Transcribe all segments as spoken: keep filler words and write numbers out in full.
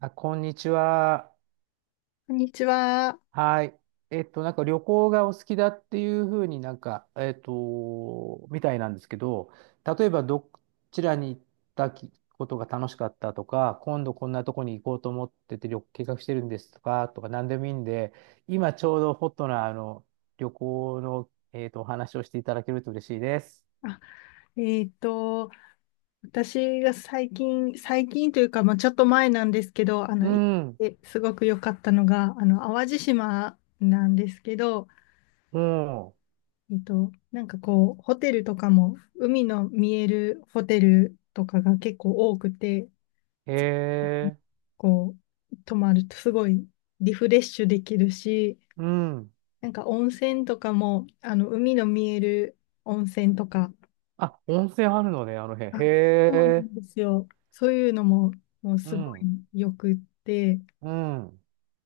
あ、こんにちは。こんにちは。はい。えっと、なんか旅行がお好きだっていうふうになんか、えっと、みたいなんですけど、例えばどちらに行ったきことが楽しかったとか、今度こんなとこに行こうと思ってて旅計画してるんですとか、とか何でもいいんで、今ちょうどホットなあの旅行の、えっと、お話をしていただけると嬉しいです。あ、えっと、私が最近、最近というか、まあ、ちょっと前なんですけど、あの、う行っん、てすごく良かったのが、あの、淡路島なんですけど、もえっと、なんかこう、ホテルとかも、海の見えるホテルとかが結構多くて、う、へえ、こう、泊まるとすごいリフレッシュできるし、うん。なんか温泉とかも、あの、海の見える温泉とか、あ、温泉あるのね、あの辺。あ、へそうなえ、んですよ。そういうのも、もううすごん。いよくって、うん。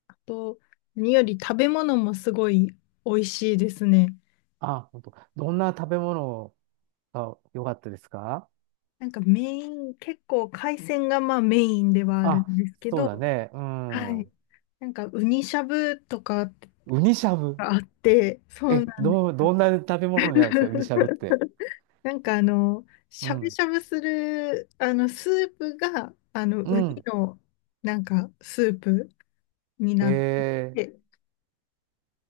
あと、何より食べ物もすごい美味しいですね。あ、本当。どんな食べ物が良かったですか？なんかメイン、結構海鮮がまあメインではあるあ、んですけそうど、だね。うはん。い。ウなんかウニしゃぶとかがニしゃぶ。あって、そえ、うなんでどう、す。どんな食べ物になるんですかウニしゃぶって？なんかあの、しうゃぶん。しゃぶする、あの、スープが、あの、ウうニん。の、なんか、スープにへなっえ。て、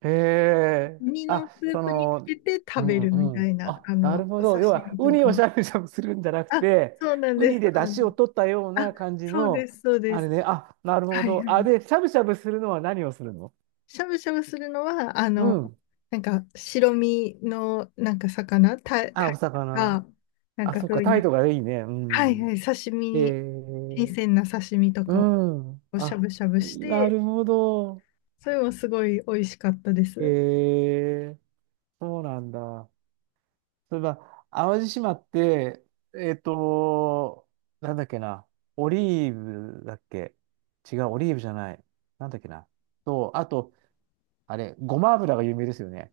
へえ。ウニのあ、スーそプにつの、けてう食べん、るみうたん。いな、あ、あなるの、ほお刺ど。要は、身ウとニをしか。ゃぶしゃぶするんじゃなくあ、て、そうなんウでニす、でそう出なんで汁をす。取ったようあ、な感じそうでの、す、そうであれす。ね。あ、なるほはいはど。あ、い。で、しゃぶしゃぶするのは何をするの？しゃぶしゃぶするのは、あうの、ん。なんか白身のなんか魚、タ、あ、タおイと魚。か、なんあ、かそっそか、うい態う、度がいいね。うはいはん。い、刺身えに、新ー、鮮な刺身とうかん。をしゃあ、ぶしゃぶしなて、るほど。それもすごい美味しかったです。えー、そうなんだ。そういえば、淡路島って、えっと、なんだっけな。オリーブだっけ？違う、オリーブじゃない。なんだっけな。と、あと、あれ、ごま油が有名ですよね。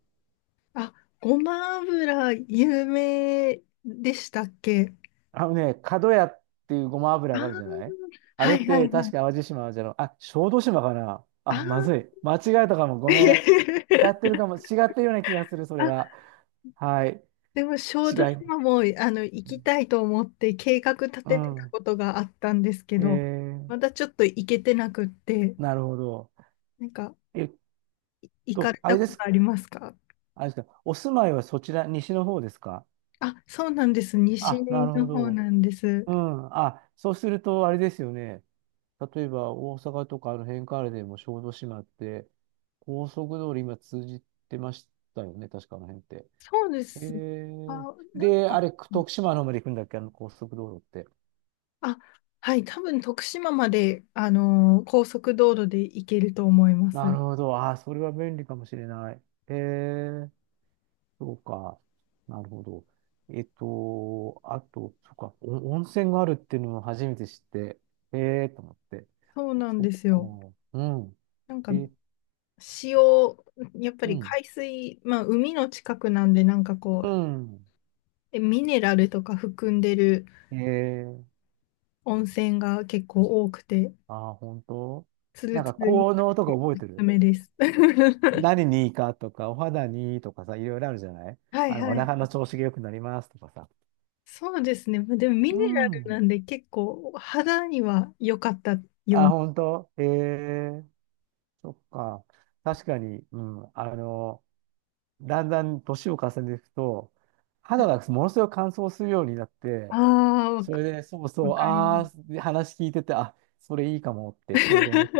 あ、ごま油有名でしたっけ？あのね、角屋っていうごまあ油があるー、じゃない？あれはっいはて、いは確い。か淡路島じゃろ、あ、小豆島かな。ああ、まずー。 い。間違えたかも。ごめん。やって るかも、違ってるような気がする、それあ、は。はい。でも小違豆い。島もあの行きたいと思って計画立うててたん。ことがあったんですけえど、ー、まだちょっと行けてなくって、なるほど。なんかえっ行かと、れあたれこでとす。ありますか？あれですか。お住まいはそちら、西の方ですか？あ、そうなんです。西あ、なるのほ方ど。なんです。うん。あ、そうすると、あれですよね。例えば、大阪とかあの辺からでも小豆島って、高速道路今通じてましたよね。確かあの辺って。そうでえす。あ、ー、なんで、あか、れ、徳島の方まで行くんだっけあの高速道路って？あ、はい、多分徳島まで、あのー高速道路で行けると思いまなす。るほど。ああ、それは便利かもしれない。へえ、そうか。なるほど。えっと、あと、そうか、お温泉があるっていうのを初めて知って、へえ、と思って。そうなんそっですよ。か。うん。なんかえ、塩、やっぱうりん。海水、まあ海の近くなんで、なんかこうう、ん。えミネラルとか含んでるへえ、温泉が結構多くて、ああ、本当？ツなルんツかルに効なっ能とかて覚おえすてする？めです。何にいいかとか、お肌にいいとかさ、いろいろあるじゃない？はいあの、おは腹のい。調子が良くなりますとかさ。そうですね。まあでもミネうラルなん。んで結構肌には良かったようあ、な。本当？ええ、そっか。確かに、うん。あの、だんだん年を重ねていくと、肌がものすごく乾燥するようになっあて、あ、わそれか、で、そうわそう、かりあまあ、す。で話聞いてて、あ、それいいかもってちょうど思った。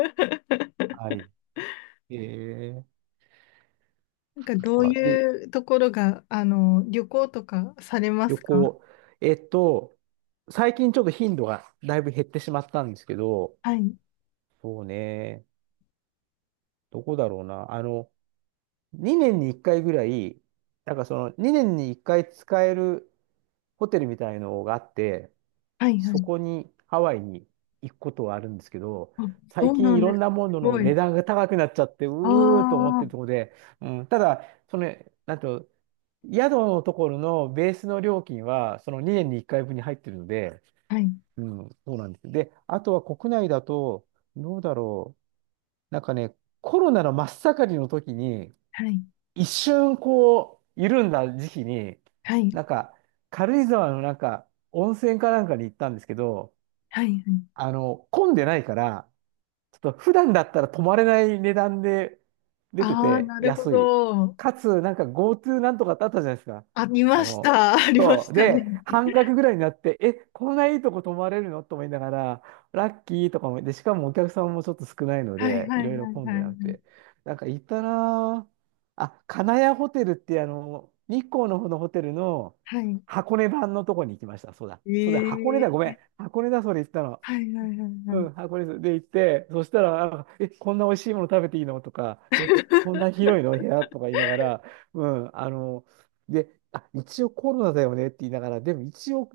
は い。えー、なんかどそうっかで、いうところが、あの、旅行とかされま旅すか？行。えっと、最近ちょっと頻度がだいぶ減ってしまったんですけど、はい。そうね、どこだろうな。あの、にねんにいっかいぐらい、なんかそのにねんにいっかい使えるホテルみたいのがあって、はいはそい。こにハワイに行くことはあるんですけど、あ、そ最う近ないんろです。んなもすののごい。値段が高くなっちゃって、あうーと思っあ、てるところで、うん、ただ、その、なんと、宿のところのベースの料金は、そのにねんにいっかいぶんに入ってるので、はい、うん、そうなんです。で、あとは国内だと、どうだろう、なんかね、コロナの真っ盛りの時に、はい、一瞬こう、緩んだ時期に、はい、なんか、軽井沢のなんか、温泉かなんかに行ったんですけど、はい、はい。あの、混んでないから、ちょっと普段だったら泊まれない値段で出てああー、てなるほ安い。ど。かつ、なんか GoTo なんとかってあったじゃないですか。あ、りあましの、た。ありまそしう。たね。で、半額ぐらいになって、え、こんないいとこ泊まれるのと思いながら、ラッキーとかも、で、しかもお客さんもちょっと少ないのはい、で、はいろい、はいろい、混んはでなくい、はい。て。なんか行ったなぁ。あ、金谷ホテルってあの、日光の方のホテルのはい。箱根版のとこに行きました。そうだ。えそうだ、箱根だ。ごえめん。ー、箱根だ、それ行ったの。はい、はい、はい、はうい。ん、箱根ですで行って、そしたら、なんかえ、こんな美味しいもの食べていいのとか、え、こんな 広いの部屋とか言いながら、うん、あの、で、あ、一応コロナだよねって言いながら、でも一応、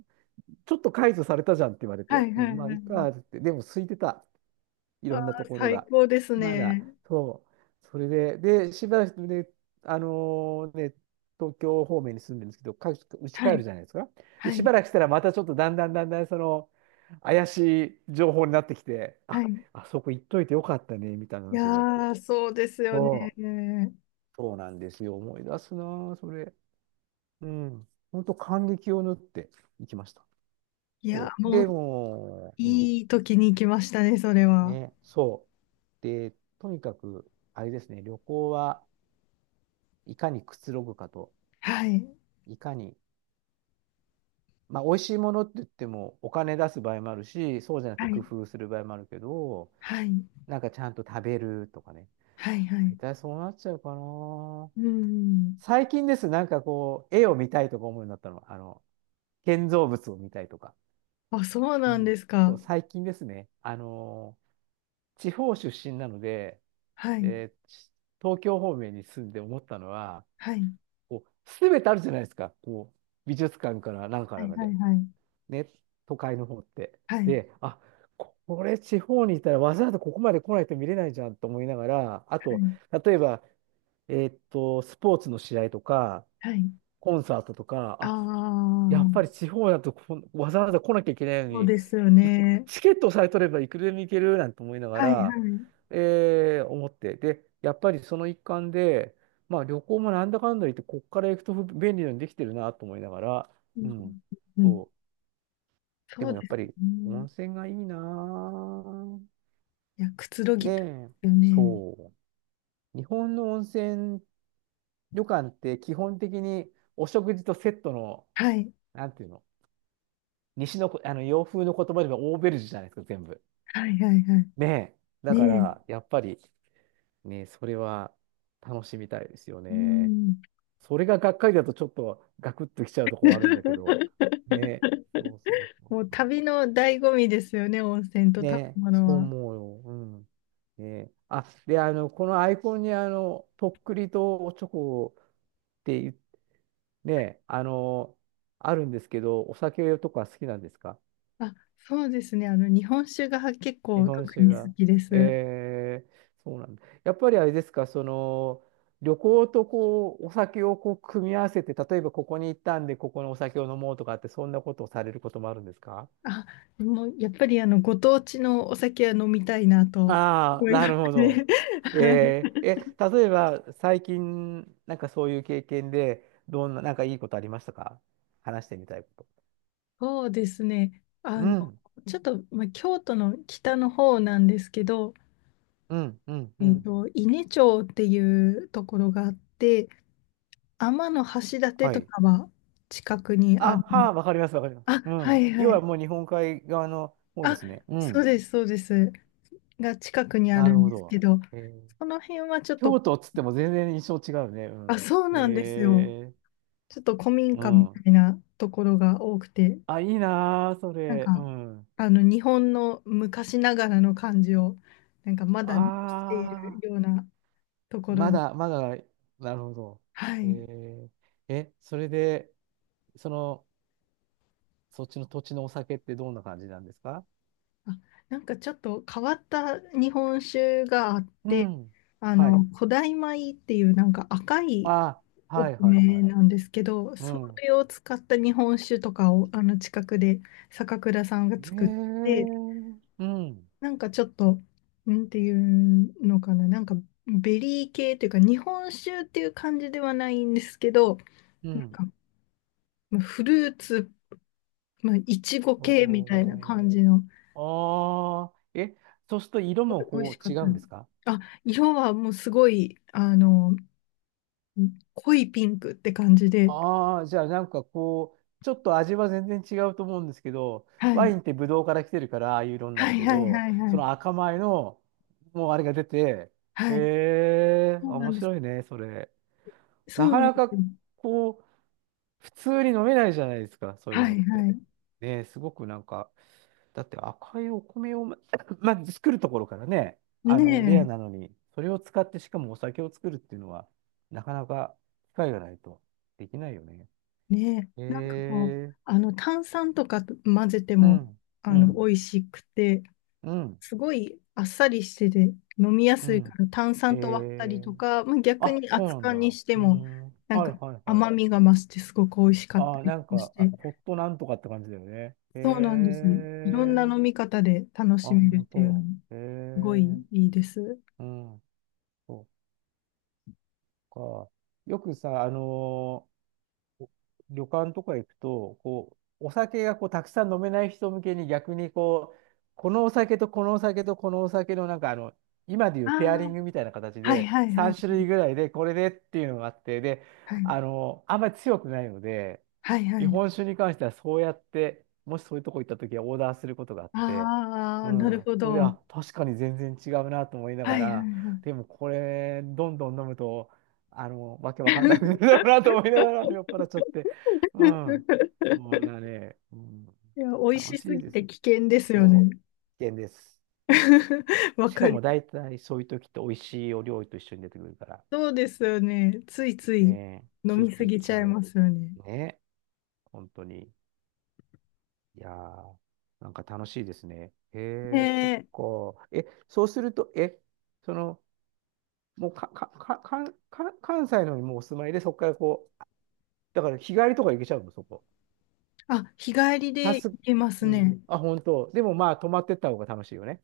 ちょっと解除されたじゃんって言われはて、い、うはん、い、まあ、はいいい。かって言って、でも空いてた。いあろあ、んなところ最が。高ですまだ、ね。そう。それで、で、しばらくね、あのね、東京方面に住んでるんですけど、かうちは帰るい、じゃないですか。で、はしい、ばらくしたらまたちょっとだんだんだんだんその、怪しい情報になってきて、はあ、い。あそこ行っといてよかったね、みたいない話になって。やー、そうですよそう。ね。そうなんですよ。思い出すなあ、それ。うん。本当感激を縫っていきました。いや、そう。もう、でもう、うんいい時に来ましたね、それは。ね、そう。で、とにかく、あれですね、旅行はいかにくつろぐかと、はい、いかに、まあ、美味しいものって言っても、お金出す場合もあるし、そうじゃなくては工い、夫する場合もあるけど、はい、なんかちゃんと食べるとかね、はい、は大い。体そうなっちゃうかな。うん。最近です、なんかこう、絵を見たいとか思うようになったの、あの、建造物を見たいとか。あ、そううなんでん、すそか。う、最近ですね、あのー地方出身なので、はい。えー東京方面に住んで思ったのは、はい。こう、すべてあるじゃないですか。こう、美術館からなんかはらい。まはい。で。はい。ね、都会の方って。はい。で、あ、これ地方にいたらわざわざここまで来ないと見れないじゃんと思いながら、あはと、い。例えば、えーっと、スポーツの試合とか、はい。コンサートとあか、やっぱりあ、地方だとこんわざわざ来なきゃいけないのそうに、ですよいね。チケットさえ取ればいくらでも行けるなんて思いながはい。はら、い。えー思って。で、やっぱりその一環で、まあ旅行もなんだかんだ言って、こっから行くと便利なようにできてるなと思いながら、ううんん。うんうん。そう。でそうもやっですぱより温ね。泉がいいなぁ。いや、くつろねぎたいでえ、すよね。そう。日本の温泉旅館って基本的にお食事とセットの、はい。なんていうの、西のこ、あの洋風の言葉でもオーベルジュじゃないですか、全部。はい。はい。はい。ねえ。だねかえ。ら、やっぱり、ね、それは楽しみたいですようね。ん。それががっかりだとちょっとガクッときちゃうとこはあるんだけど。ねえ。そうそう そうもうそ旅の醍醐味ですよね、温泉とう。ね食え、べ物そうは。思うよ。うん。ねえ。あ、で、あの、このアイコンに、あの、とっくりとおちょこって言っねえ、あの、あるんですけど、お酒とか好きなんですか？あ、そうですね。あの、日本酒が結日構本特酒に好が。きです。えー、そうなんだ。やっぱりあれですか、その、旅行とこう、お酒をこう、組み合わせて、例えばここに行ったんで、ここのお酒を飲もうとかって、そんなことをされることもあるんですか？あ、でもやっぱりあのご当地のお酒は飲みたいなとああ思ー、いまなするほね。ど。はい。えー、え、例えば、最近、なんかそういう経験で、どんな、なんかいいことありましたか？話してみたいこと。そうですね。あうの、ん、ちょっと、まあ、京都の北の方なんですけど、うん、うん、うえっん。と、伊根町っていうところがあって、天橋立はとい。かは近くにああ、る。はあ、わかります、わかります。あ、うはん。い要ははい。もう日本海側の方であ、すね。うそうん。です、そうです。が近くにあなるるんほですけど。ど、えーその辺はちょっと、京都っつっても全然印象違うね。うあ、ん。そうなんですよ。えー、ちょっと古民う家みたん。いなところが多くて、あ、いいなー、そなんれ。うか、ん。あの、日本の昔ながらの感じを、なんかまあだ残しているようー、なところ、まだ、まだ、なるほど。はえい。ー、え、それで、その、そっちの土地のお酒ってどんな感じなんですか？あ、なんかちょっと変わった日本酒があっうて、ん。あはの、い。古代米っていうなんか赤いあ、はおいはい米はい。なんですけど、うそん。れを使った日本酒とかを、あの、近くで坂倉さんがえ作って、ー、うん。なんかちょっと、なんていうのかな、なんかベリー系というか、日本酒っていう感じではないんですけど、うなんん。かまあフルーツ、まあ、いちご系みたいなお感ー、じの、あー、え、そうすると色も美味こしかう違ったうでんす。ですか？あ、色はもうすごい、あの、濃いピンクって感じで、ああ、じゃあなんかこう、ちょっと味は全然違うと思うんですけど、はワイい、ンってブドウから来てるから、ああいう色になはるいけはいど、はいはそい。の赤米の、もうあれが出て、へはい。え、そうな面んです。白いね、それ。そなうかなんなでかすよ。こう、普通に飲めないじゃないですか、そういうはのっいて。はねえ、すごくなんか、だって赤いお米をま、まず作るところからね、い。あねの、レアなえ。のに、それを使ってしかもお酒を作るっていうのは、なかなか機会がないとできないよね。ねえ、なんかこう、ええあの炭酸とか混ぜてうもん、あうのん、美味しくて、うん、すごいあっさりしてて飲みやうすいかん。ら炭え酸と割ったりえとか、まあ、逆あ、にそう熱なん燗だ。にうしてーもん。なんはいかはいは甘い。みが増してすごく美味しかったあー、りなとんかしか、あ、て、ホットなんとかって感じだよね。へそうなんですよ。いろんなえ。飲み方で楽あ、しめるほんっていうのと。もへすごえ。いいいです。うん。そっか。よくさ、あのー旅館とか行くと、こう、お酒がこうたくさん飲めない人向けに逆にこう、このお酒とこのお酒とこのお酒のなんかあの、今でいうペアリンあグみたいな形あ、はいではいはさんい種は類ぐい。らいでこれでっていうのがあって、で、はいあの、あんまり強くないので、はいは日い。本酒に関してはそうやって、もしそういうとこ行った時はオーダーすることがあって、あうあ、なるん。ほそれで、あ、ど。確かに全然違うなと思いながはいはいら、はでい。もこれ、どんどん飲むと、あの、わけわかんなくなるだろうなと思いながら酔っ払っちゃって。うん。そんなね、うん、いや、美味楽ししすいぎでてす。危険ですそよう。ね。危険です。わしかかる。も大体そういう時って美味しいお料理と一緒に出てくるから。そうですよね。ついついねえ、飲ついみつすい行っぎちちゃいゃう。ますよね。ねえ、本当に。いやー、なんか楽しいですね。へえ、そっねえ。か。え、そうすると、え、その、もうか、か、か、か、か関西のにもうお住まいで、そこからこう、だから日帰りとか行けちゃうの、そこ。あ、日帰りさで行す、けますうん。ね。あ、本当。でもまあ、泊まってった方が楽しいよね。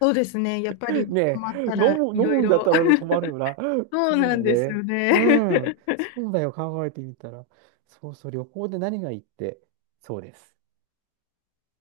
そうですね。やっぱり ね泊まっえ、た飲らむ、飲いろいむんだっろ。たら泊まるよな。そうそうなだよんですよね。うね。ん。そうだよ、考えてみたら。そうそう、旅行で何がいいって。そうです。